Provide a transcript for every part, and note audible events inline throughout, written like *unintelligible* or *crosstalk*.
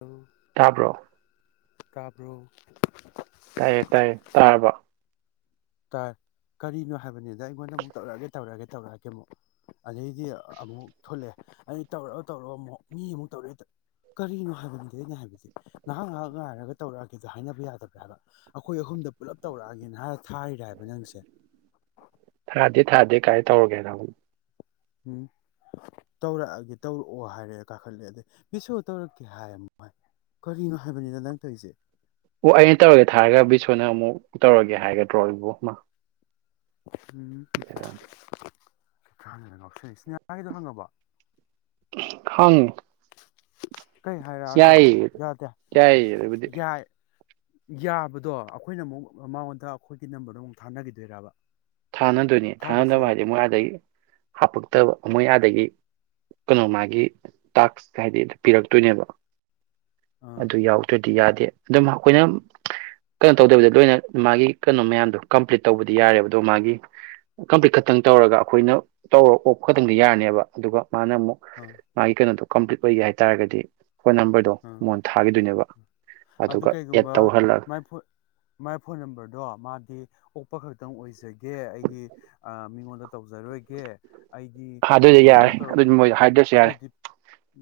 ꯑ ꯇꯥꯕ꯭ꯔꯣ ꯇꯥꯕ꯭ꯔꯣ ꯇꯥꯏꯌꯦ ꯇꯥꯏꯌꯦ ꯇꯥꯔꯕ ꯇꯔ ꯀꯔꯤꯅꯣ ꯍꯥꯏꯕꯅꯤꯗ ꯑꯩꯉꯣꯟꯗ ꯑꯃꯨꯛ ꯇꯧꯔꯛꯑꯒꯦ ꯇꯧꯔꯛꯑꯒꯦ ꯇꯧꯔꯛꯑꯒꯦ ꯑꯃꯨꯛ ꯑꯗꯩꯗꯤ ꯑꯃꯨꯛ ꯊꯣꯛꯂꯛꯑꯦ ꯑ ꯇꯧꯔꯑꯣ ꯇꯧꯔꯑꯣ ꯑꯃꯨꯛ ꯃꯤ ꯑꯃꯨꯛ ꯇꯧꯔꯛꯑꯦ ꯇꯧꯔꯛꯑꯦ ꯀꯔꯤꯅꯣ ꯍꯥꯏꯕꯅꯤꯗꯤ ꯑꯩꯅ ꯍꯥꯏꯕꯁ ꯉꯥꯏꯍꯥꯛ ꯉꯥꯏꯍꯥꯛ ꯉꯥꯏꯔꯒ ꯇꯧꯔꯛꯑꯒꯦꯗ ꯍꯥꯏꯅꯕ ꯌꯥꯗꯕ꯭ꯔꯥ ꯍꯥꯏꯕ ꯑꯩꯈꯣꯏ ꯑꯍꯨꯝꯗ ꯄꯨꯂꯞ ꯇꯧꯔꯛꯑꯒꯦꯅ ꯍꯥꯏꯔ ꯍꯥꯏꫪꯕ ꯅꯪꯁꯦ ꯊꯥꯗꯦ ꯊꯥꯗꯦ ꯀꯥꯏ ꯇꯧꯔꯒꯦ ꯇ ꯎꯝ ꯇꯧꯔꯛꯑꯒꯦ ꯇꯧꯔꯛꯑꯣ ꯍꯥꯏꯔꯦ ꯀꯥꯈꯠꯂꯦ ꯑꯗꯩ ꯁꯣ ꯇꯧꯔꯛꯀꯦ ꯍꯥꯏꯃꯣꯥꯏ ꯀꯔꯤꯅꯣ ꯍꯥꯏꯕꯅꯤꯅ ꯅꯪ ꯇꯧꯔꯤꯁꯦ ꯑꯣ ꯑꯩꯅ ꯇꯧꯔꯒꯦ ꯊꯥꯔꯒ ꯕꯤꯁꯣꯅ ꯑꯃꯨꯛ ꯇꯧꯔꯒꯦ ꯍꯥꯏꯒꯗ꯭ꯔꯣ ꯑꯩꯕꯣ ꯑꯩꯃ ꯌꯥꯔ ꯈꯤꯇꯪ *unintelligible* ꯄꯤꯂ꯭ꯏꯁ ꯉꯥꯁꯥꯏꯒꯤꯗꯣ ꯍꯪꯉꯕꯣ? ꯈꯪ *unintelligible* ꯌꯥꯏꯌꯦ ꯌꯥꯗꯦ ꯌꯥꯏꯌꯦ ꯑꯗꯨꯕꯨꯗꯤ ꯌꯥꯏ ꯌꯥꯕꯗꯣ ꯑꯩꯈꯣꯏꯅ ꯃꯨꯛ ꯑꯥ ꯃꯉꯣꯟꯗ ꯑꯩꯈꯣꯏꯒꯤ ꯅꯝꯕꯔꯗꯣ ꯑꯃꯨꯛ ꯊꯥꯅꯈꯤꯗꯣꯏꯔꯥꯕ? ꯊꯥꯅꯗꯣꯏꯅꯦ ꯊꯥꯅꯕ ꯍꯥꯏꯗꯤ ꯃꯣꯏ ꯑꯗꯩ ꯍꯞꯄꯛꯇꯕ꯫ ꯑꯣ ꯃꯣꯏ ꯑꯗꯩꯒꯤ ꯀꯩꯅꯣ ꯃꯥꯒꯤ ꯇꯥꯛꯁ ꯍꯥꯏꯗꯤ ꯄꯤꯔꯛꯇꯣꯏꯅꯦꯕ꯫ ꯑꯥ ꯑꯗꯨ ꯌꯥꯎꯗ꯭ꯔꯦꯠ ꯗꯤ ꯌꯥꯗꯦ ꯑꯗꯨꯝ ꯃꯈꯣꯏꯅ *unintelligible* ꯀꯩꯅꯣ ꯇꯧꯗꯣꯏꯕꯗꯤ ꯂꯣꯏꯅ ꯃꯥꯒꯤ ꯀꯩꯅꯣ ꯃꯌꯥꯝꯗꯣ ꯀꯝꯄ꯭ꯂꯤꯠ ꯇꯧꯕꯗꯤ ꯌꯥꯔꯦꯕ ꯑꯗꯣ ꯃꯥꯒꯤ ꯀꯝꯄ꯭ꯂꯤꯠ ꯈꯛꯇꯪ ꯇꯧꯔꯒ ꯑꯈꯣꯏꯅ ꯇꯧꯔꯣ ꯑꯣꯞ ꯈꯛꯇꯪꯗꯤ ꯌꯥꯔꯅꯦꯕ ꯑꯗꯨꯒ ꯃꯥꯅ ꯑꯃꯨꯛ ꯑꯥ ꯃꯥꯒꯤ ꯀꯩꯅꯣꯗꯣ ꯀꯝꯄ꯭ꯂꯤꯠ ꯑꯣꯏꯒꯦ ꯍꯥꯏ ꯇꯥꯔꯒꯗꯤ ꯑꯥ *unintelligible* ꯑꯗꯨ ꯑꯗꯨꯒ ꯑꯦꯠ ꯀꯩꯒꯨꯝꯕ ꯇꯧꯍꯜꯂꯒ ꯃꯥꯏ ꯐꯣꯟ ꯃꯥꯏ ꯐꯣꯟ ꯅꯝꯕꯔꯗꯣ ꯃꯥꯒꯤ ꯑꯣꯛꯄ ꯈꯛꯇꯪ ꯑꯣꯏꯖꯩ ꯒꯦ ꯑꯩꯒꯤ ꯑꯥ ꯃꯤꯉꯣꯟꯗ ꯇꯧꯖꯔꯣꯏꯒꯦ ꯑꯩꯒꯤ ꯑꯗꯨꯏꯗꯤ ꯗꯤꯌꯥꯅ ꯌꯥꯔꯦ ꯑꯗꯨꯗꯤ ꯇꯧꯔꯛꯄꯗꯨ ꯃꯣꯏꯗ ꯈꯛ ꯍꯥꯏꯗ꯭ꯔꯁꯨ ꯌꯥꯔꯦ ꯑꯥꯗꯨꯏꯗꯤ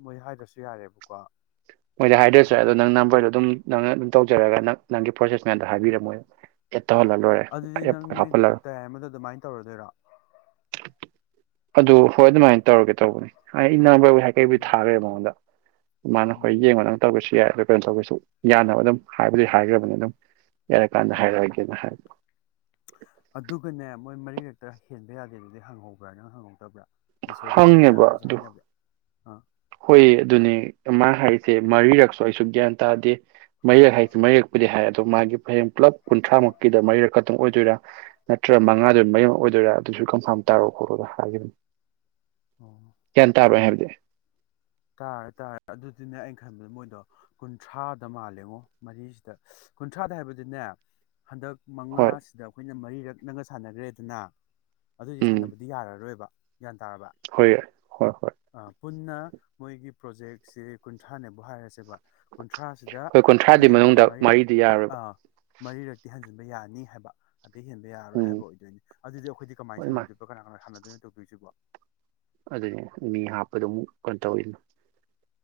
ꯃꯣꯏ ꯍꯥꯏꯗ꯭ꯔꯁꯨ ꯌꯥꯔꯦꯕꯀꯣ? ꯃꯣꯏꯗꯥ ꯍꯥꯏꯗ꯭ꯔꯁꯨ ꯌꯥꯔꯦ ꯑꯗꯣ ꯅꯪ ꯅꯝꯕꯔꯗꯣ ꯑꯗꯨꯝ ꯅꯪꯅ ꯎꯝ ꯇꯧꯖꯥꯔꯒꯅ ꯅꯪꯒꯤ ꯄ꯭ꯔꯣꯁꯦꯁ ꯃꯌꯥꯝꯗꯣ ꯎꯝ ꯍꯥꯏꯕꯤꯔꯝꯃꯣꯏ ꯇꯧꯍꯜꯂ ꯂꯣꯏꯔꯦ ꯑꯗꯨꯗꯤ ꯅꯪ ꯅꯣꯏ ꯍꯥꯞꯍꯜꯂꯒ ꯇꯌꯥꯏ ꯑꯃꯗ ꯑꯗꯨꯃꯥꯏꯅ ꯇꯧꯔꯗꯣꯏꯔꯣ ꯑꯗꯨ ꯍꯣꯏ ꯑꯗꯨꯃꯥꯏꯅ ꯇꯧꯔꯒꯦ ꯇꯧꯕꯅꯤ ꯍꯥꯏ ꯏꯅꯕꯕꯨ ꯍꯥꯏ ꯀꯩꯕꯨ ꯎꯝ ꯊꯥꯒ꯭ꯔꯦ ꯃꯉꯣꯟꯗ꯫ ꯏꯃꯥꯅꯣ ꯑꯩꯈꯣꯏ ꯎꯝ ꯌꯦꯡꯕꯇꯪ ꯇꯧꯒꯦꯁꯨ ꯌꯥꯏ ꯑꯗꯣ ꯀꯩꯅꯣ ꯇꯧꯒꯦꯁꯨ ꯌꯥꯅꯕ ꯑꯗꯨꯝ ꯍꯥꯏꯕꯨꯗꯤ ꯍꯥꯏꯈ꯭ꯔꯕꯅꯤ ꯑꯗꯨꯝ ꯌꯥꯔ ꯀꯟꯗꯥ ꯍꯥꯏꯔꯛ ꯑꯒꯦꯅ ꯍꯥꯏꯕ ꯑꯥꯗꯨꯒꯅꯦꯝ ꯃꯣꯏ ꯃꯔꯤꯔꯛꯇ ꯍꯦꯟꯕ ꯌꯥꯗꯦꯗꯨꯗꯤ ꯍꯪ ꯍꯧꯕ꯭ꯔ ꯅꯪ ꯍꯪ ꯍꯧꯗꯕ꯭ꯔ? ꯍꯪꯉꯦꯕ ꯑꯗꯨ *inaudible* ꯑꯥ ꯍꯣꯏ ꯑꯗꯨꯅꯦ ꯃꯥ ꯍꯥꯏꯁꯦ ꯃꯔꯤꯔꯛꯁꯨ ꯑꯩꯁꯨ ꯒ꯭ꯌꯥꯟ ꯇꯥꯗꯦ, ꯃꯔꯤꯔꯛ ꯍꯥꯏꯁꯦ ꯃꯔꯤꯔꯛ ꯄꯨꯗꯤ ꯍꯥꯏ ꯑꯗꯣ ꯃꯥꯒꯤ ꯍꯥꯌꯦꯡ ꯄꯨꯂꯞ ꯀꯨꯟꯊ꯭ꯔꯥꯃꯨꯛ ꯀꯤꯗ ꯃꯔꯤꯔꯛ ꯀꯛꯇꯪ ꯑꯣꯏꯗꯣꯏꯔꯥ ꯅꯠꯇ꯭ꯔꯒ ꯃꯉꯥꯗꯨꯗ ꯃꯔꯤꯔꯛ ꯑꯣꯏꯗꯣꯏꯔꯥ ꯑꯗꯨꯁꯨ ꯀꯟꯐꯥꯝ ꯇꯥꯔꯣ ꯈꯣꯠꯂꯣꯗꯣ ꯍꯥꯏꯈꯤꯕꯅꯦ꯫ ꯑꯣ ꯒ꯭ꯌꯥꯟ ꯇꯥꯕ꯭ꯔ ꯑꯩ ꯍꯥꯏꯕꯗꯤ? ꯇꯥꯔꯦ ꯇꯥꯔꯦ ꯑꯗꯨꯗꯤꯅꯦ ꯑꯩꯅ ꯈꯟꯕꯗ ꯃꯣꯏꯗꯣ ꯀꯨꯟꯊ꯭ꯔꯥꯗ ꯃꯥꯜꯂꯦꯉꯣ ꯃꯔꯤꯁꯤꯗ *unintelligible* ꯀꯨꯟꯊ꯭ꯔꯥꯗ ꯍꯥꯏꯕꯗꯤꯅꯦ ꯍꯟꯗꯛ ꯍꯣꯏ ꯃꯉꯥꯁꯤꯗ ꯑꯈꯣꯏꯅ ꯃꯔꯤꯔꯛ ꯅꯪꯒ ꯁꯥꯟꯅꯒ꯭ꯔꯦꯗꯅ ꯑꯗꯨꯗꯤ ꯎꯝ ꯁꯥꯟꯅꯕꯗꯤ ꯌꯥꯔꯔꯣꯏꯕ ꯒ꯭ꯌꯥꯟ ꯇꯥꯔꯕ ꯍꯣꯏ ꯍꯣꯏ ꯍꯣꯏ ꯑꯥ ꯄꯨꯟꯅ *inaudible* ꯃꯣꯏꯒꯤ ꯄ꯭ꯔꯣꯖꯦꯛꯁꯦ ꯀꯨꯟꯊ꯭ꯔꯥꯅꯦꯕꯨ ꯍꯥꯏꯔꯁꯦꯕ ꯀꯨꯟꯊ꯭ꯔꯥꯁꯤꯗ ꯍꯣꯏ ꯀꯨꯟꯊ꯭ꯔꯥꯗꯤ ꯃꯤ ꯑꯃꯗ ꯃꯅꯨꯡꯗ ꯃꯔꯤꯔꯛ ꯃꯔꯤꯗꯤ ꯌꯥꯔꯣꯏꯕ ꯑꯥ ꯃꯔꯤꯔꯛꯇꯤ ꯍꯟꯖꯤꯟꯕ ꯌꯥꯅꯤ ꯍꯥꯏꯕ ꯑꯗꯩ ꯍꯦꯟꯕ ꯌꯥꯔꯣꯏ ꯎꯝ ꯍꯥꯏꯕ ꯑꯣꯏꯗꯣꯏꯅꯤ ꯑꯗꯨꯗꯤ ꯑꯩꯈꯣꯏꯗꯤ ꯀꯃꯥꯏ ꯍꯣꯏ ꯃꯥ ꯁꯥꯟꯅꯗꯣꯏꯕ ꯀꯅꯥ ꯀꯅꯥꯥ *unintelligible* ꯇꯦꯄꯤꯛꯁꯤꯕꯣ ꯑꯗꯨꯅꯦ ꯃꯤ ꯍꯥꯞꯄꯗꯣ ꯑꯃꯨꯛ ꯀꯩꯅꯣ ꯇꯧꯋꯤꯅꯦ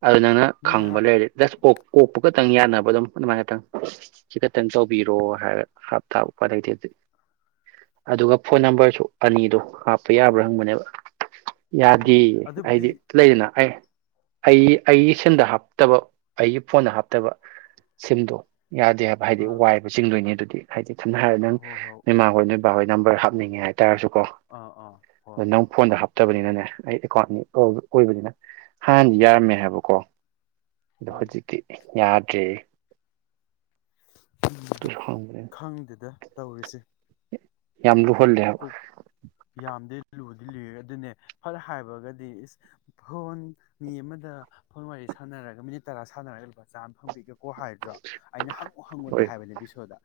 ꯑꯗꯨ ꯅꯪꯅ ꯃꯤ ꯈꯪꯕ ꯍꯥꯞ ꯂꯩꯔꯗꯤ ꯗꯁ ꯀꯣꯛꯄ ꯈꯛꯇꯪ ꯌꯥꯅꯕ ꯑꯗꯨꯝ ꯑꯗꯨꯃꯥꯏ ꯈꯇꯪ ꯁꯤ ꯈꯛꯇꯪ ꯇꯧꯕꯤꯔꯣ ꯍꯥꯏꯔꯒ ꯍꯥꯞꯇꯥꯕ ꯎꯄꯥꯏ ꯂꯩꯇꯦ ꯑꯗꯨꯗꯤ ꯑꯗꯨꯒ ꯐꯣꯟ ꯅꯝꯕꯔꯁꯨ ꯑꯅꯤꯗꯣ ꯍꯥꯞꯄ ꯌꯥꯕ꯭ꯔꯥ ꯍꯪꯕꯅꯦꯕ ꯎꯝ ꯌꯥꯗꯦꯌꯦ ꯑꯗꯨꯕꯨꯗꯤ ꯍꯥꯏꯗꯤ ꯂꯩꯗꯅ ꯑꯩ ꯑꯩ ꯑꯩꯒꯤ ꯁꯤꯟꯗ ꯍꯥꯞꯇꯕ ꯑꯩꯒꯤ ꯐꯣꯟꯗ ꯍꯥꯞꯇꯕ ꯁꯤꯝꯗꯣ ꯌꯥꯗꯦ ꯍꯥꯏꯕ ꯍꯥꯏꯗꯤ ꯑꯥ ꯋꯥꯏꯕ ꯆꯤꯡꯗꯣꯏꯅꯤ ꯑꯗꯨ ꯍꯥꯏꯗꯤ ꯁꯝꯅ ꯍꯥꯏꯔ ꯅꯪ ꯍꯣꯏ ꯍꯣꯏ ꯅꯣꯏꯃꯥ ꯍꯣꯏ *unintelligible* ꯅꯝꯕꯔ ꯍꯥꯞꯅꯤꯡꯉꯦ ꯍꯥꯏ ꯇꯔꯁꯨꯀꯣ ꯑꯥ ꯑꯥ ꯍꯣꯏ ꯑꯗꯣ ꯅꯪ ꯐꯣꯟꯗ ꯍꯥꯞꯇꯕꯅꯤꯅꯅꯦ ꯑꯩ ꯑꯦꯀꯥꯎꯟꯅꯤ ꯑꯣꯏꯕꯅꯤꯅ ꯍꯥꯟꯅꯗꯤ ꯌꯥꯔꯝꯃꯦ ꯍꯥꯏꯕꯀꯣ ꯎꯝ ꯍꯨꯖꯤꯛꯇꯤ ꯌꯥꯗ꯭ꯔꯦ ꯑꯗꯨꯁꯨ ꯍꯪꯕꯅꯤꯅ ꯈꯪꯗꯦꯗ ꯇꯧꯔꯤꯁꯦ ꯌꯥꯝ ꯂꯨ *unintelligible* ꯌꯥꯝꯗꯦ ꯂꯨꯗꯤ ꯂꯨꯏ ꯑꯗꯨꯅꯦ ꯐꯠ ꯍꯥꯏꯔꯒꯗꯤ ꯏꯁ ꯐꯣꯟ ꯃꯤ ꯑꯃꯗ ꯐꯣꯟ ꯋꯥꯔꯤ ꯁꯥꯟꯅꯔꯒ ꯃꯤꯅꯤꯠ ꯇꯔꯥ ꯁꯥꯟꯅꯔꯒ ꯂꯨꯄꯥ ꯆꯥꯝ ꯍꯪ ꯄꯣꯛꯒꯦꯀꯣ ꯍꯥꯏꯗ꯭ꯔꯣ ꯑꯩꯅ ꯍꯪꯉꯨ ꯍꯪꯉꯨꯗꯦ ꯍꯣꯏ ꯍꯥꯏꯕꯅꯦ ꯕꯤꯁꯣꯗ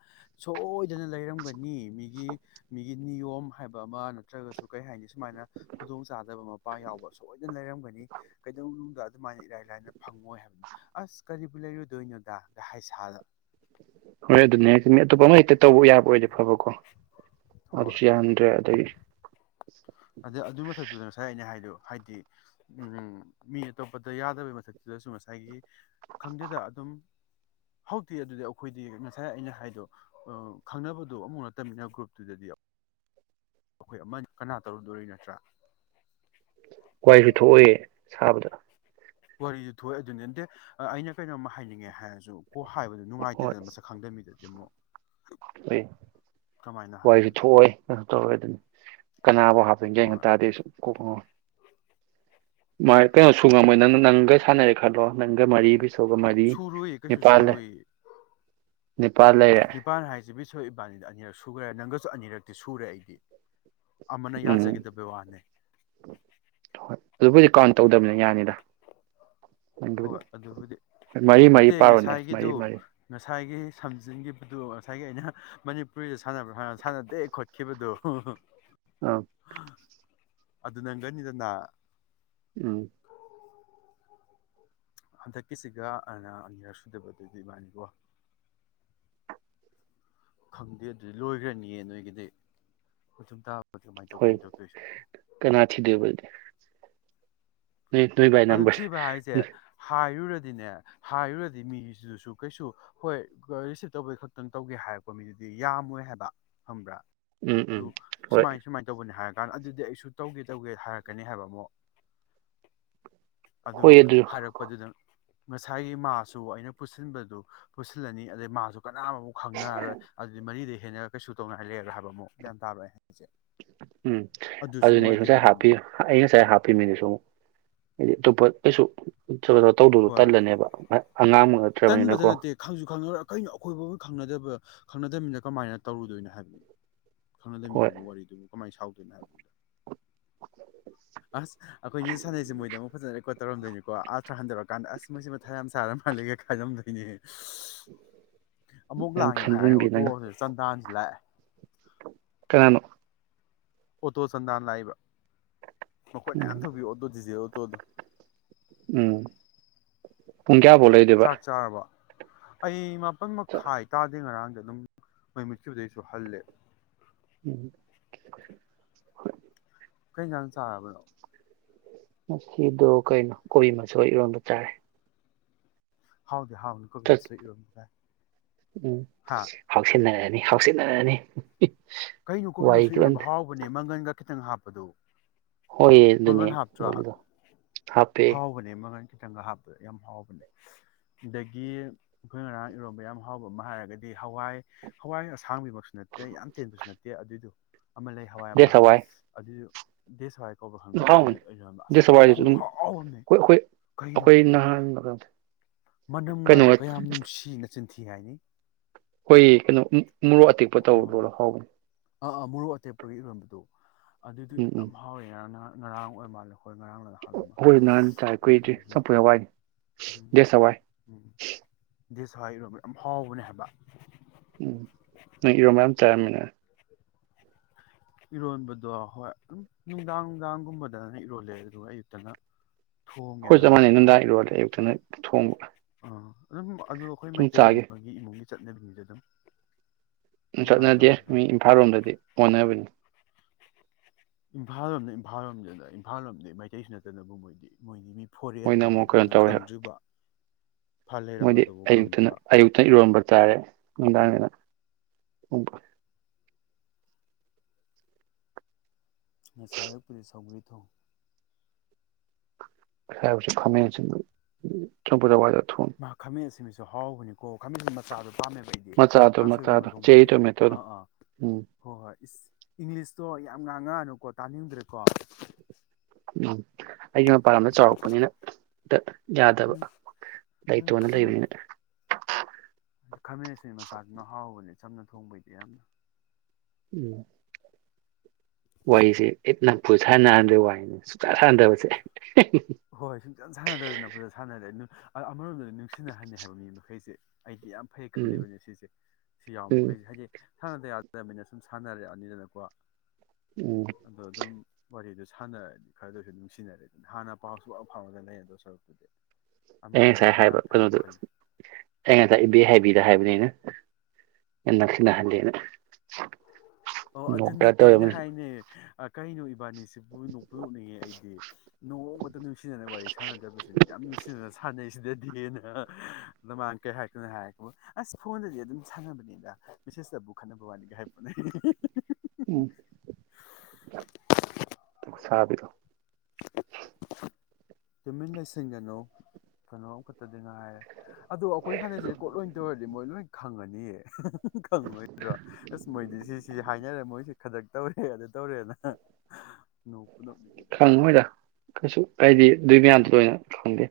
ꯁꯣꯏꯗꯅ ꯂꯩꯔꯝꯒꯅꯤ ꯃꯤꯒꯤ ꯒꯤ ꯅꯤꯌꯣꯝ ꯍꯥꯏꯕ ꯑꯃ ꯅ ꯅꯠꯇ꯭ꯔꯒꯁꯨ ꯀꯩ ꯍꯥꯏꯅꯤ ꯁꯨꯃꯥꯏꯅ ꯈꯨꯗꯣꯡ ꯆꯥꯗꯕ ꯃꯄꯥ ꯌꯥꯎꯕ ꯁꯣꯏꯗꯅ ꯂꯩꯔꯝꯒꯅꯤ ꯀꯩꯗꯧꯅꯨꯡꯗ ꯑꯗꯨꯃꯥꯏꯅ ꯏꯔꯥꯏ ꯂꯥꯏꯅ ꯐꯪꯉꯣꯏ ꯍꯥꯏꯕꯅꯤ ꯑꯁ ꯀꯔꯤꯕꯨ ꯂꯩꯔꯨꯗꯣꯏꯅꯣꯗ ꯒ ꯍꯥꯏꯁꯥꯗ ꯍꯣꯏ ꯑꯗꯨꯅꯦ ꯃꯤ ꯑꯇꯣꯞꯄ ꯑꯃ ꯍꯦꯛꯇ ꯇꯧꯕ ꯌꯥꯕ ꯑꯣꯏꯗ ꯑꯐꯕꯀꯣ ꯍꯣꯏ ꯑꯗꯨꯁꯨ ꯌꯥꯔꯝꯗ꯭ꯔꯦ ꯑꯗꯒꯤ *unintelligible* ꯑꯗ ꯑꯗꯨ ꯃꯊꯛꯇꯨꯗ ꯉꯁꯥꯏ ꯑꯩꯅ ꯍꯥꯏꯗꯣ ꯍꯥꯏꯗꯤ ꯎꯝ ꯃꯤ ꯑꯇꯣꯞꯄꯗ ꯌꯥꯗꯕꯩ ꯃꯊꯛꯇꯨꯗꯁꯨ ꯉꯁꯥꯏꯒꯤ ꯈꯪꯗꯦꯗ ꯑꯗꯨꯝ ꯍꯧꯗꯤ ꯑꯗꯨꯗꯤ ꯑꯩꯈꯣꯏꯗꯤ ꯉꯁꯥꯏ ꯑꯩꯅ ꯍꯥꯏꯗꯣ ꯈꯪꯅꯕꯗꯤ ꯑꯃꯨꯛ ꯅꯠꯇꯕꯃꯤꯅ ꯒ꯭ꯔꯨꯞꯇꯨꯗꯗꯤ ꯑꯈꯣꯏ ꯑꯃ ꯀꯅꯥ ꯇꯧꯔꯨꯗꯣꯔꯤ ꯅꯠꯇ꯭ꯔꯥ ꯋꯥꯏꯁꯨ ꯊꯣꯛꯑꯣꯏꯌꯦ ꯁꯥꯕꯗ ꯋꯥꯔꯤꯗꯤ ꯊꯣꯛꯑꯦ ꯑꯗꯨꯅꯤ ꯅꯗꯦ ꯑꯩꯅ ꯀꯩꯅꯣꯝꯃ ꯍꯥꯏꯅꯤꯡꯉꯦ ꯍꯥꯏꯔꯁꯨ ꯀꯣ ꯍꯥꯏꯕꯗꯨ ꯍꯣꯏ ꯅꯨꯡꯉꯥꯏꯇꯦꯗꯅ ꯃꯁꯛ ꯈꯪꯗꯝꯃꯤꯗꯗꯤ *unintelligible* ꯍꯣꯏ ꯋꯥꯁꯨ ꯍꯥꯏꯕꯅꯣ ꯊꯣꯛꯑꯣꯏ ꯇꯧꯔꯣꯏ ꯑꯗꯨꯅꯤ꯫ ꯀꯅꯥꯕꯨ? ꯒꯌ꯭ꯥꯟ ꯍꯣꯏ ꯒ ꯇꯥꯗꯦ ꯑꯩꯁꯨ ꯀꯣꯛꯀ ꯉꯥꯎꯏ꯫ ꯃꯥꯥꯏ ꯀꯩꯅꯣꯁꯨ ꯉꯝꯃꯣꯏ ꯅꯪ ꯅꯪꯒ ꯁꯥꯟꯅꯔꯦ ꯈꯜꯂꯣ ꯅꯪꯒ ꯃꯔꯤ ꯕꯤꯁꯣꯒ ꯃꯔꯤ ꯁꯨꯔꯣꯏꯌꯦ ꯀꯩꯁꯨ ꯅꯤꯄꯥꯜ ꯂꯩ ꯁꯨꯔꯣꯏꯌꯦ ꯅꯤꯄꯥꯜ ꯂꯩꯔꯦ꯫ ꯅꯤꯄꯥꯟ ꯆꯠ ꯑꯅꯤꯔꯛꯇꯤ ꯁꯨꯔꯦ ꯑꯩꯗꯤ꯫ ꯑꯃꯅ ꯎꯝ ꯌꯥꯖꯈꯤꯗꯕ ꯋꯥꯅꯦ꯫ ꯍꯣꯏ ꯑꯗꯨꯕꯨꯗꯤ ꯀꯥꯎꯟ ꯇꯧꯗꯕꯅꯤ ꯌꯥꯅꯤꯗ꯫ ꯅꯪꯒꯤꯕꯨꯗꯤ ꯍꯣꯏ ꯑꯗꯨꯕꯨꯗꯤ ꯍꯣꯏ ꯃꯔꯤ ꯃꯔꯤ ꯅꯠꯇꯦ ꯄꯥꯔꯣꯅꯦ ꯃꯔꯤ ꯉꯁꯥꯏꯒꯤꯗꯨ ꯃꯔꯤ ꯉꯁꯥꯏ ꯉꯁꯥꯏꯒꯤ ꯁꯝꯖꯤꯟꯈꯤꯕꯗꯨꯣ ꯉꯁꯥꯏꯒꯤ ꯑꯩꯅ ꯃꯅꯤꯄꯨꯔꯤꯗ ꯁꯥꯟꯅꯕ ꯁꯥꯟꯅꯗꯦ ꯈꯣꯠꯈꯤꯕꯗꯣ꯫ *unintelligible* ꯑꯗꯨ ꯅꯪꯒꯅꯤꯗꯅ꯫ ꯎꯝ꯫ ꯍꯟꯗꯛꯀꯤꯁꯤꯒ ꯑꯅ ꯑꯅꯤꯌꯥꯔꯛ ꯁꯨꯗꯣꯏꯕ ꯑꯥ ꯗꯨꯒꯤ ꯏꯕꯥꯅꯤꯀꯣ꯫ ꯈꯪꯗꯦ ꯑꯗꯨꯗꯤ ꯂꯣꯏꯈ꯭ꯔꯅꯤꯌꯦ ꯅꯣꯏꯒꯤꯗꯤ ꯈꯨꯊꯨꯝ ꯇꯥꯕ ꯍꯣꯏ ꯀꯅꯥ ꯊꯤꯗꯣꯏꯕꯗꯤ꯫ ꯅꯣꯏ ꯅꯣꯏ ꯕꯥꯏ ꯅꯝꯕꯔ ꯁꯦ ꯗꯤꯅꯦ ꯍꯥꯏꯔꯨꯔꯗꯤ ꯃꯤꯗꯨꯁꯨ ꯀꯩꯁꯨ ꯍꯣꯏ ꯔꯤꯁꯤꯞ ꯇꯧꯕꯩ ꯈꯛꯇꯪ ꯇꯧꯒꯦ ꯍꯥꯏꯔꯛꯄꯣ ꯃꯤꯗꯨꯗꯤ ꯌꯥꯝꯃꯣꯏ ꯍꯥꯏꯕ ꯈꯪꯕ꯭ꯔꯥ꯫ ꯎꯝ ꯎꯝ ꯍꯣꯏ ꯁꯨꯃꯥꯏ ꯁꯨꯃꯥꯏꯅ ꯇꯧꯕꯅꯤ ꯍꯥꯏꯒ ꯀ ꯑꯗꯨꯗꯤ ꯑꯩꯁꯨ ꯇꯧꯒꯦ - ꯇꯧꯒꯦ ꯍꯥꯏꯔꯛꯀꯅꯤ ꯍꯥꯏꯕ ꯑꯃꯨꯛ꯫ ꯑꯗꯨ ꯍꯥꯏꯔꯛꯄꯗꯨꯗ ꯉꯁꯥꯏꯒꯤ ꯃꯥꯁꯨ ꯑꯩꯅ ꯄꯨꯁꯤꯟꯕꯗꯨ ꯄꯨꯁꯤꯜꯂꯅꯤ ꯑꯗꯩ ꯃꯥꯁꯨ ꯀꯅꯥꯃꯨꯛ ꯈꯪꯅꯔꯔꯣꯏ ꯑꯗꯨꯗꯤ ꯃꯔꯤꯗ ꯍꯦꯟꯅ ꯀꯩꯁꯨ ꯇꯧꯅꯉꯥꯏ ꯂꯩꯔꯔꯥ ꯍꯥꯏꯕ ꯑꯃꯨꯛ ꯒ꯭ꯌꯥꯟ ꯇꯥꯕꯔꯥ ꯑꯩꯅ ꯍꯥꯏꯁꯦ? ꯎꯝ ꯑꯗꯨꯅꯦ ꯑꯩ ꯉꯁꯥꯏ ꯍꯥꯞꯄꯤ ꯑꯃꯨꯛ ꯑꯩꯅ ꯉꯁꯥꯏ ꯍꯥꯞꯄꯤꯃꯤꯗꯤꯁꯨ ꯑꯃꯨꯛ ꯏꯗꯤ ꯇꯣꯞꯄꯥ ꯀꯩꯁꯨ ꯀꯩꯅꯣ ꯇꯧꯗꯧꯗꯣ ꯍꯣꯏ ꯇꯜꯂꯅꯦꯕ ꯑꯉꯥꯡꯃꯛ ꯅꯠꯇ꯭ꯔꯕꯅꯤꯅꯀꯣ ꯇꯟꯕꯗ ꯅꯠꯇꯦ ꯈꯪꯁꯨ ꯈꯪꯅ ꯀꯩꯅꯣ ꯑꯩꯈꯣꯏꯕꯕꯨ ꯈꯪꯅꯗꯕ ꯈꯪꯅꯗꯕꯃꯤꯅ ꯀꯃꯥꯏꯅ ꯇꯧꯔꯨꯗꯣꯏꯅꯣ ꯍꯥꯏꯕꯅꯤ꯫ ꯍꯣꯏ ꯈꯪꯅꯗꯃꯤꯗꯨꯕꯨ ꯋꯥꯔꯤꯗꯨꯕꯨ ꯀꯃꯥꯏꯅ ꯁꯥꯎꯗꯣꯏꯅꯣ ꯍꯥꯏꯕꯗ, ꯑꯁ ꯑꯩꯈꯣꯏꯅ ꯁꯥꯟꯅꯩꯁꯦ ꯃꯣꯏꯗꯤ ꯑꯃꯨꯛ ꯔꯣꯀꯣꯠ ꯇꯧꯔꯝꯗꯣꯏꯅꯤꯀꯣ ꯑꯥꯊꯔ ꯍꯟꯊꯔꯛ ꯀꯥꯟꯗ ꯑꯁ ꯃꯣꯏ ꯃꯊꯥ ꯌꯥꯝ ꯁꯥꯔ ꯃꯥꯂꯒꯦ ꯈꯥꯖꯝꯗꯣꯏꯅꯦ꯫ ꯑꯃꯨꯛ ꯌꯥꯝ ꯂꯥꯡꯉꯦꯕ ꯍꯥꯏꯔꯅꯤ ꯈꯟꯖꯤꯟꯕꯤ ꯅꯪ ꯑꯣꯇꯣꯁꯤ ꯆꯟꯗꯥꯟꯁꯤ꯫ ꯂꯥꯛ ꯀꯅꯥ ꯅꯣ? ꯑꯣꯇꯣ ꯆꯟꯗꯥꯟ ꯂꯥꯛꯏꯕ꯫ ꯃꯈꯣꯟ ꯌꯥꯝ ꯎꯝ ꯊꯣꯀꯄꯤ ꯑꯣꯇꯣ ꯗꯤꯖꯤꯜ꯫ ꯇꯣꯗꯣ ꯎꯝ ꯄꯨꯡ ꯀꯌꯥꯐꯥꯎ ꯂꯩꯗꯣꯏꯕ ꯑꯩꯃ ꯃꯈꯥꯏ ꯇꯥꯗꯦ ꯉꯔꯥꯡ ꯑꯗꯨꯝ ꯃꯩ ꯃꯨꯠꯈꯤꯕꯗꯩꯁꯨ ꯍꯜꯂꯦ ꯎꯝ ꯍꯣꯏ ꯀꯩ ꯉꯥꯟ ꯆꯥꯔꯕꯅꯣ ꯉꯁꯤꯗꯣ ꯀꯩꯅꯣ ꯀꯣꯕꯤ ꯃꯁꯣꯟ ꯏꯔꯣꯟꯕ ꯆꯥꯔꯦ *unintelligible* *unintelligible* ꯀꯣꯕꯤ ꯃꯁꯣꯏ ꯏꯔꯣꯟꯕ ꯎꯝ *unintelligible* ꯍꯥ ꯍꯥꯎꯁꯤꯟꯅꯔꯅꯤ ꯍꯥꯎꯁꯤꯟꯅꯔꯅꯤ ꯀꯩꯅꯣ ꯀꯣꯕꯤ ꯃꯁꯣꯏ ꯋꯥꯔꯤꯒꯤ ꯏꯔꯣꯟꯕ ꯑꯣꯏꯅ ꯍꯥꯎꯕꯅꯦ ꯃꯪꯒꯟꯒ ꯈꯤꯇꯪ ꯍꯥꯞꯄꯗꯣ ꯍꯣꯏꯌꯦ ꯑꯗꯨꯅꯦ ꯃꯪꯒꯟ ꯍꯥꯞꯇ꯭ꯔꯣ ꯂꯣꯜꯂꯤꯗꯣ ꯍꯥꯞꯄꯦ ꯍꯥꯎꯕꯅꯦ ꯃꯪꯒꯟ ꯈꯤꯇꯪꯒ ꯍꯥꯞꯄꯗ ꯌꯥꯝ ꯍꯥꯎꯕꯅꯦ ꯑꯗꯒꯤ ꯑꯈꯣꯏ ꯉꯔꯥꯡ ꯏꯔꯣꯟꯕ ꯌꯥꯝ ꯍꯥꯎꯕ ꯑꯃ ꯍꯥꯏꯔꯒꯗꯤ ꯍꯋꯥꯏ ꯍꯋꯥꯏ ꯑꯁꯥꯡꯕꯤꯃꯛꯁꯨ ꯅꯠꯇꯦ ꯌꯥꯝ ꯇꯦꯟꯕꯁꯨ ꯅꯠꯇꯦ ꯇꯦ ꯑꯗꯨꯏꯗꯣ ꯑꯃ ꯂꯩ ꯍꯋꯥꯏ ꯗꯦꯁ ꯑꯃ ꯍꯋꯥꯏ ꯑꯗꯨ ꯗꯦꯁ ꯍꯋꯥꯏ ꯈꯪꯗꯦ ꯑꯗꯨꯗꯤ ꯍꯥꯎꯕꯅꯤ ꯑꯩꯅꯣ ꯍꯥꯏ ꯑꯁ ꯗꯦꯁ ꯍꯋꯥꯏꯗꯨꯁꯨ ꯑꯗꯨꯝ ꯈꯍꯥꯎ ꯑꯝꯅꯦ ꯑꯩꯈꯣꯏ ꯀꯩꯅꯣ ꯑꯩꯈꯣꯏ ꯑꯩꯈꯣꯏ ꯅꯍꯥꯟ ꯀꯩꯅꯣ ꯃꯅꯝꯒꯗꯣ ꯀꯌꯥꯝ ꯅꯨꯡꯁꯤꯅ ꯆꯤꯟꯊꯤ ꯍꯥꯏꯅꯤ ꯍꯣꯏ ꯀꯩꯅꯣ ꯎꯝ ꯃꯣꯔꯣꯛ ꯑꯇꯦꯛꯄ ꯈꯨꯍꯥꯎ ꯑꯃ ꯇꯧꯔꯗꯔꯣ ꯍꯥꯎꯕꯅꯤ ꯑꯥ ꯑꯥ ꯃꯣꯔꯣꯛ ꯑꯇꯦꯞꯄꯒ ꯏꯔꯣꯟꯕꯗꯣ ꯑꯗꯨꯗꯨ ꯌꯥꯝ ꯍꯥꯎꯋꯦ ꯉꯔꯥꯡ ꯅꯍꯥꯟ ꯉꯔꯥꯡ ꯑꯣꯏ ꯃꯥꯜꯂ ꯍꯣꯏ ꯅꯍꯥꯟ ꯆꯥꯏ ꯀꯨꯏꯗ꯭ꯔꯤ ꯑꯗꯒꯤ ꯆꯝꯐꯨꯠ ꯍꯋꯥꯏ ꯗꯦꯁ ꯍꯋꯥꯏ ꯗꯦꯁ ꯍꯋꯥꯏ ꯏꯔꯣꯝꯕ ꯌꯥꯝ ꯍꯥꯎꯕꯅꯦ ꯍꯥꯏꯕ ꯎꯝ ꯅꯪ ꯏꯔꯣꯝꯕ ꯌꯥꯝ ꯆꯥꯔꯝꯃꯤꯅ ꯏꯔꯣꯟꯕꯗꯣ ꯍꯣꯏ ꯑꯗꯨꯝ ꯅꯨꯡꯗꯥꯡ ꯅꯨꯡꯗꯥꯡꯒꯨꯝꯕꯗꯅ ꯏꯔꯣꯜꯂꯦ ꯑꯗꯨꯒ ꯑꯌꯨꯛꯇꯅ ꯊꯣꯡꯉꯦ ꯍꯣꯏ ꯆꯞ ꯑꯅꯝꯕꯅ ꯃꯥꯟꯅꯩ ꯑꯩꯈꯣꯏ ꯅꯨꯡꯗꯥꯡ ꯏꯔꯣꯜꯂꯦ ꯑꯌꯨꯛꯇꯅ ꯊꯣꯡꯕ ꯑ ꯑꯗꯨ ꯑꯗꯨ ꯑꯈꯣꯏ ꯁꯨꯝ ꯃꯩꯇꯩ ꯆꯥꯒꯤ ꯑꯃꯒꯤ ꯏꯃꯨꯡꯒꯤ ꯆꯠꯅꯕꯤꯅꯤꯗ ꯑꯗꯨꯝ ꯑꯗꯨꯃꯥꯏꯅ ꯆꯠꯅꯗꯦ ꯃꯤ ꯇꯧꯅꯕꯅꯦ ꯏꯝꯐꯥꯜ ꯂꯣꯝꯗꯗꯤ ꯑꯣꯟꯅꯕꯅꯤ ꯏꯝꯐꯥꯜ ꯂꯣꯝꯗ ꯏꯝꯐꯥꯜ ꯂꯣꯝꯗ ꯏꯝꯐꯥꯜ ꯂꯣꯝꯗꯤ ꯃꯩꯇꯩꯁꯤꯁꯨ ꯅꯠꯇꯅꯕꯨ ꯃꯣꯏꯗꯤ ꯃꯣꯏꯗꯤ ꯃꯤ ꯐꯣꯔꯦꯟ ꯃꯣꯏꯅ ꯑꯃꯨꯛ ꯑꯣꯜꯂꯕꯨ ꯀꯩꯅꯣ ꯅꯪ ꯇꯧꯋꯦ ꯈꯪꯗ꯭ꯔꯤꯕ ꯐ ꯃꯣꯏꯗꯤ ꯂꯩꯔꯛꯑꯒꯗꯨꯕꯨ ꯑꯌꯨꯛꯇꯅ ꯈꯪꯗ꯭ꯔꯣ ꯑꯌꯨꯛꯇꯅ ꯏꯔꯣꯟꯝꯕ ꯇꯥꯔꯦ ꯅꯨꯡꯗꯥꯡ ꯑꯣꯝꯕ ꯉ ꯁꯥꯏꯗ ꯁꯣꯏꯊꯧꯊꯧ ꯍꯁ ꯈꯝ ꯆꯝꯄꯨꯗ ꯋꯥ ꯃꯥ ꯈꯝꯃꯦ ꯑꯁꯤ ꯁꯨ ꯍꯥꯎꯕꯅꯤꯀꯣ ꯈ ꯃꯆꯥꯗꯣ ꯄꯥꯝꯃꯦꯕ ꯑꯩꯗꯤ ꯃꯆꯥꯗꯣ ꯀꯥꯡꯁꯣꯏꯒꯨꯝꯕ ꯃꯆꯥꯗꯣ ꯆꯦꯔꯤ ꯊꯣꯡꯕꯩꯗꯤ ꯇꯣꯃꯦꯇꯣꯗꯣ ꯑꯥ ꯑꯥ ꯎꯝ ꯍꯣꯏ ꯍꯣꯏ ꯏꯪꯂꯤꯁꯇꯣ ꯌꯥꯝ ꯉꯥꯡꯉꯛꯑꯅꯨꯀꯣ ꯇꯥꯅꯤꯡꯗ꯭ꯔꯦꯀꯣ ꯎꯝ ꯑꯩꯒꯤ ꯃꯄꯥꯟ ꯂꯝꯗ ꯆꯥꯎꯔꯛꯄꯅꯤꯅ ꯌꯥꯗꯕ ꯎꯝ ꯎꯝ ꯂꯩꯇꯣꯟꯅ ꯎꯝ ꯂꯩꯔꯤꯅꯦ ꯈꯥꯃꯦꯟ ꯑꯁꯤ ꯃꯆꯥꯥꯗꯨꯅ ꯍꯥꯎꯕꯅꯦ ꯆꯝꯅ ꯊꯣꯡꯕꯩꯗꯤ ꯌꯥꯝꯅ ꯎꯝ ꯋꯥꯏꯁꯤꯦ ꯏꯅꯪ ꯐꯨ ꯁꯥꯟꯅꯍꯟꯗꯦ ꯋꯥꯏꯅꯦ ꯁꯨꯀꯥꯟ ꯁꯥꯟꯊꯕꯁꯦ ꯍꯣꯏ ꯁꯨꯡꯆꯟ ꯁꯥꯟꯅꯗꯗꯅꯗ ꯁꯥꯟꯅꯔꯦ ꯑꯃꯔꯣꯝꯗꯗꯤ ꯅꯨꯡꯁꯤꯅꯍꯜꯂꯤꯦ ꯍꯥꯏꯕ ꯃꯤ ꯃꯈꯩꯁꯦ ꯑꯩꯗꯤ ꯌꯥꯝ ꯐꯩ ꯎꯝ ꯈꯜꯂꯤꯦꯕꯅꯦ ꯁꯤꯁꯦ ꯁꯤ ꯌꯥꯎꯕ ꯎꯝ ꯃꯈꯩꯁꯦ ꯍꯥꯏꯗꯤ ꯊꯥꯡꯅꯗ ꯇꯃꯤꯅ ꯁꯨꯝ ꯁꯥꯟꯅꯔꯦ ꯑꯅꯤꯗꯅꯀꯣ ꯎꯝ ꯑꯗꯣ ꯑꯗꯨꯝ ꯋꯥꯔꯤꯗꯨ ꯁꯥꯟꯅꯔꯗꯤ ꯈꯔꯗ ꯑꯣꯏꯁꯨ ꯅꯨꯡꯁꯤꯅꯔꯦ ꯑꯗꯨꯅ ꯍꯥꯟꯅ ꯄꯥꯎꯁꯨ ꯑꯐꯥꯎꯕꯅ ꯂꯩ ꯑꯗꯣ ꯁꯔꯨꯛꯄꯨꯗꯤ ꯑꯩ ꯉꯁꯥꯏ ꯑꯃꯔꯣꯝꯗꯗꯤ ꯍꯥꯏꯕ ꯌꯥꯝ ꯐꯩꯌꯦꯕꯨ ꯀꯩꯅꯣꯗꯨ ꯈꯜꯂꯤ ꯑꯩ ꯉꯁꯥꯏ ꯏꯕꯦ ꯍꯥꯏꯕꯤꯗ ꯍꯥꯏꯕꯅꯤꯩꯅ ꯑꯦꯅ ꯈꯅꯍꯂꯅ ꯑꯣ ꯑꯗꯨꯅꯦ ꯑꯩꯅ ꯍꯥꯏꯅꯦ ꯀꯔꯤꯩꯅꯣꯕ ꯕꯥꯅꯤꯁꯤ ꯄꯨ ꯅꯣꯛ ꯄꯨ ꯅꯣꯛꯅꯤꯡꯉꯦ ꯑꯩꯗꯤ ꯅꯣꯡꯃꯇ ꯅꯨꯡꯁꯤꯅꯅ ꯋꯥꯔꯤ ꯁꯥꯟꯅꯗꯕꯁꯤꯅ ꯌꯥꯝ ꯅꯨꯡꯁꯤꯅꯅ ꯁꯥꯟꯅꯩ ꯁꯤꯗ ꯍꯦꯅ ꯅꯃꯥꯡ ꯀꯩ ꯍꯥꯏꯀꯣꯏꯅ ꯍꯥꯏꯔꯕꯨ ꯑꯁ ꯐꯣꯟꯗꯗꯤ ꯑꯗꯨꯝ ꯁꯥꯟꯅꯕꯅꯤꯗ ꯃꯦꯁꯦꯖꯇꯕꯨ ꯈꯠꯅꯕ ꯋꯥꯠꯂꯤꯒ ꯍꯥꯏ ꯄꯣꯠꯅ ꯎꯝ ꯁꯥꯕꯤꯔꯣꯑꯣ ꯇꯨꯃꯤꯟ ꯂꯩꯁꯟꯒꯅꯣ ꯀꯩꯅꯣ ꯑꯃꯈꯛꯇ ꯉꯥꯏꯔꯦ ꯑꯗꯣ ꯑꯩꯈꯣꯏ ꯁꯥꯟꯅꯩꯁꯤꯗꯤ ꯀꯣꯠ ꯂꯣꯏ ꯇꯧꯔꯗꯤ ꯃꯣꯏ ꯂꯣꯏ ꯈꯪꯉꯅꯤ ꯌꯦꯑꯌꯦ ꯈꯪꯉꯣꯏꯗ꯭ꯔꯣ ꯑꯁ ꯃꯣꯏꯗꯤ ꯁꯤꯁꯤ ꯍꯥꯏꯅꯔꯦ ꯃꯣꯏꯁꯤ ꯈꯖꯛ ꯇꯧꯔꯦ ꯑꯗꯨ ꯇꯧꯔꯦꯅ ꯅꯣꯛꯄꯨ ꯅꯣꯛꯅꯤꯡꯉꯤꯗꯩꯗꯤ ꯈꯪꯉꯣꯏꯗ ꯀꯩꯁꯨ ꯀꯗꯤ ꯑꯗꯨꯏ ꯃꯌꯥꯝꯗꯣ ꯂꯣꯏꯅ ꯈꯪꯗꯦ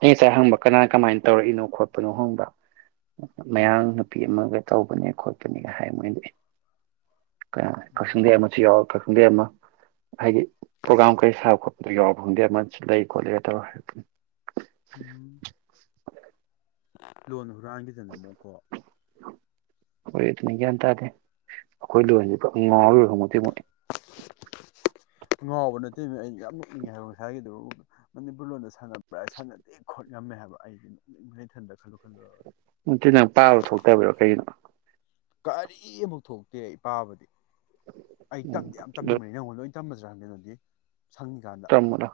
ꯑꯩ ꯉꯁꯥꯏ ꯍꯪꯕ ꯀꯅꯥ ꯀꯃꯥꯏꯅ ꯇꯧꯔꯛꯏꯅꯣ ꯈꯣꯠꯄꯅꯣ ꯍꯪꯕ ꯎꯝ ꯃꯌꯥꯡ ꯅꯨꯄꯤ ꯑꯃꯒ ꯇꯧꯕꯅꯦ ꯈꯣꯠꯄꯅꯦ ꯍꯥꯏ ꯃꯣꯏꯗꯤ ꯎꯝ *unintelligible* ꯌꯥꯎ ꯀꯛꯆꯤꯡꯗꯩ ꯑꯃ ꯍꯥꯏꯗꯤ ꯄ꯭ꯔꯣꯒꯥꯝ ꯀꯔꯤ ꯁꯥꯕ ꯈꯣꯠꯄꯗ ꯌꯥꯎꯕ ꯈꯪꯗꯦ ꯑꯃ ꯂꯩ ꯈꯣꯠꯂꯦ ꯇꯧ ꯍꯥꯏ ꯂꯣꯟꯅ ꯍꯨ ꯍꯨꯔꯥꯟꯒꯤꯗꯅ ꯑꯃꯨꯛꯀꯣ ꯍꯣꯏ ꯑꯗꯨꯅꯦ ꯒ꯭ꯌꯥꯟ ꯇꯥꯗꯦ ꯑꯩꯈꯣꯏ ꯂꯣꯟꯁꯤ ꯉꯥꯎꯔꯤꯕ ꯈꯪꯄꯣꯠꯇꯦ ꯃꯣꯏ ꯉꯥꯎꯕ ꯅꯠꯇꯦꯃꯤ ꯑꯩ ꯌꯥꯝ ꯅꯣꯛꯅꯤꯡꯉꯦ ꯍꯥꯏꯕ ꯉꯁꯥꯏꯒꯤꯗꯣ ꯃꯅꯤꯄꯨꯔ ꯂꯣꯟꯗ ꯁꯥꯟꯅ ꯕ꯭ꯔꯥ ꯁꯥꯟꯅꯗꯦ ꯈꯣꯠ ꯉꯝꯃꯦ ꯍꯥꯏꯕ ꯑꯩ ꯑꯩꯊꯟꯗ ꯈꯜꯂꯨ ꯈꯜꯂꯨꯔꯒ ꯅꯠꯇꯦ ꯅꯪ ꯄꯥꯕ ꯊꯣꯛꯇꯕꯩꯔꯣ ꯀꯩꯒꯤꯅꯣ ꯀꯔꯤ ꯑꯃꯨꯛ ꯊꯣꯛꯇꯦ ꯏꯄꯥꯕꯗꯤ ꯑꯩ ꯎꯝ ꯇꯝꯗꯦ ꯌꯥꯝ ꯑꯗꯨ ꯇꯝꯅꯤꯡꯕꯅꯤ ꯅꯪꯉꯣꯟꯗ ꯍꯧꯖꯤꯛ ꯇꯝꯃꯤꯁꯤꯅꯤ *unintelligible* ꯁꯪꯉꯤꯀꯥꯟꯗ ꯇꯝꯃꯨ ꯂꯥꯎ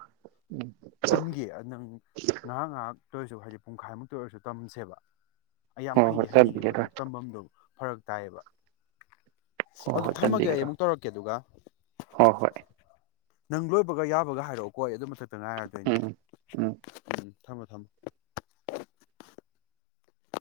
ꯇꯝꯒꯦ ꯅꯪ ꯉꯍꯥꯛ ꯉꯍꯥꯛ ꯗꯣꯏꯁꯨ ꯍꯥꯏꯗꯤ ꯄꯨꯡꯈꯥꯏ ꯃꯨꯛꯇ ꯑꯣꯏꯔꯁꯨ ꯍꯥꯏꯗꯤ ꯇꯝꯁꯦꯕ ꯑꯩ ꯌꯥꯝ ꯍꯣꯏ ꯍꯣꯏ ꯍꯩꯗꯤ ꯍꯩꯅꯤꯡꯉꯦꯕ ꯆꯟꯕꯤꯒꯗ꯭ꯔꯥ ꯑꯗꯨ ꯇꯝꯐꯝꯗꯨ ꯐꯔꯛ ꯇꯥꯏꯌꯦꯕ ꯍꯣꯏ ꯑꯗꯨ ꯍꯣꯏ ꯊꯝꯃꯒꯦ ꯑꯩ ꯆꯟꯕꯤꯒꯗ꯭ꯔꯥ ꯑꯃꯨꯛ ꯇꯧꯔꯛꯀꯦ ꯑꯗꯨꯒ ꯍꯣꯏ ꯍꯣꯏ ꯅꯪ ꯂꯣꯏꯕꯒ ꯌꯥꯕꯒ ꯍꯥꯏꯔꯛꯎꯀꯣ ꯑꯗꯨꯝ ꯈꯛ ꯉꯥꯏꯔꯗꯣꯏꯅꯤ ꯎꯝ ꯎꯝ ꯎꯝ ꯎꯝ ꯊꯝꯃꯣ ꯊꯝꯃꯣ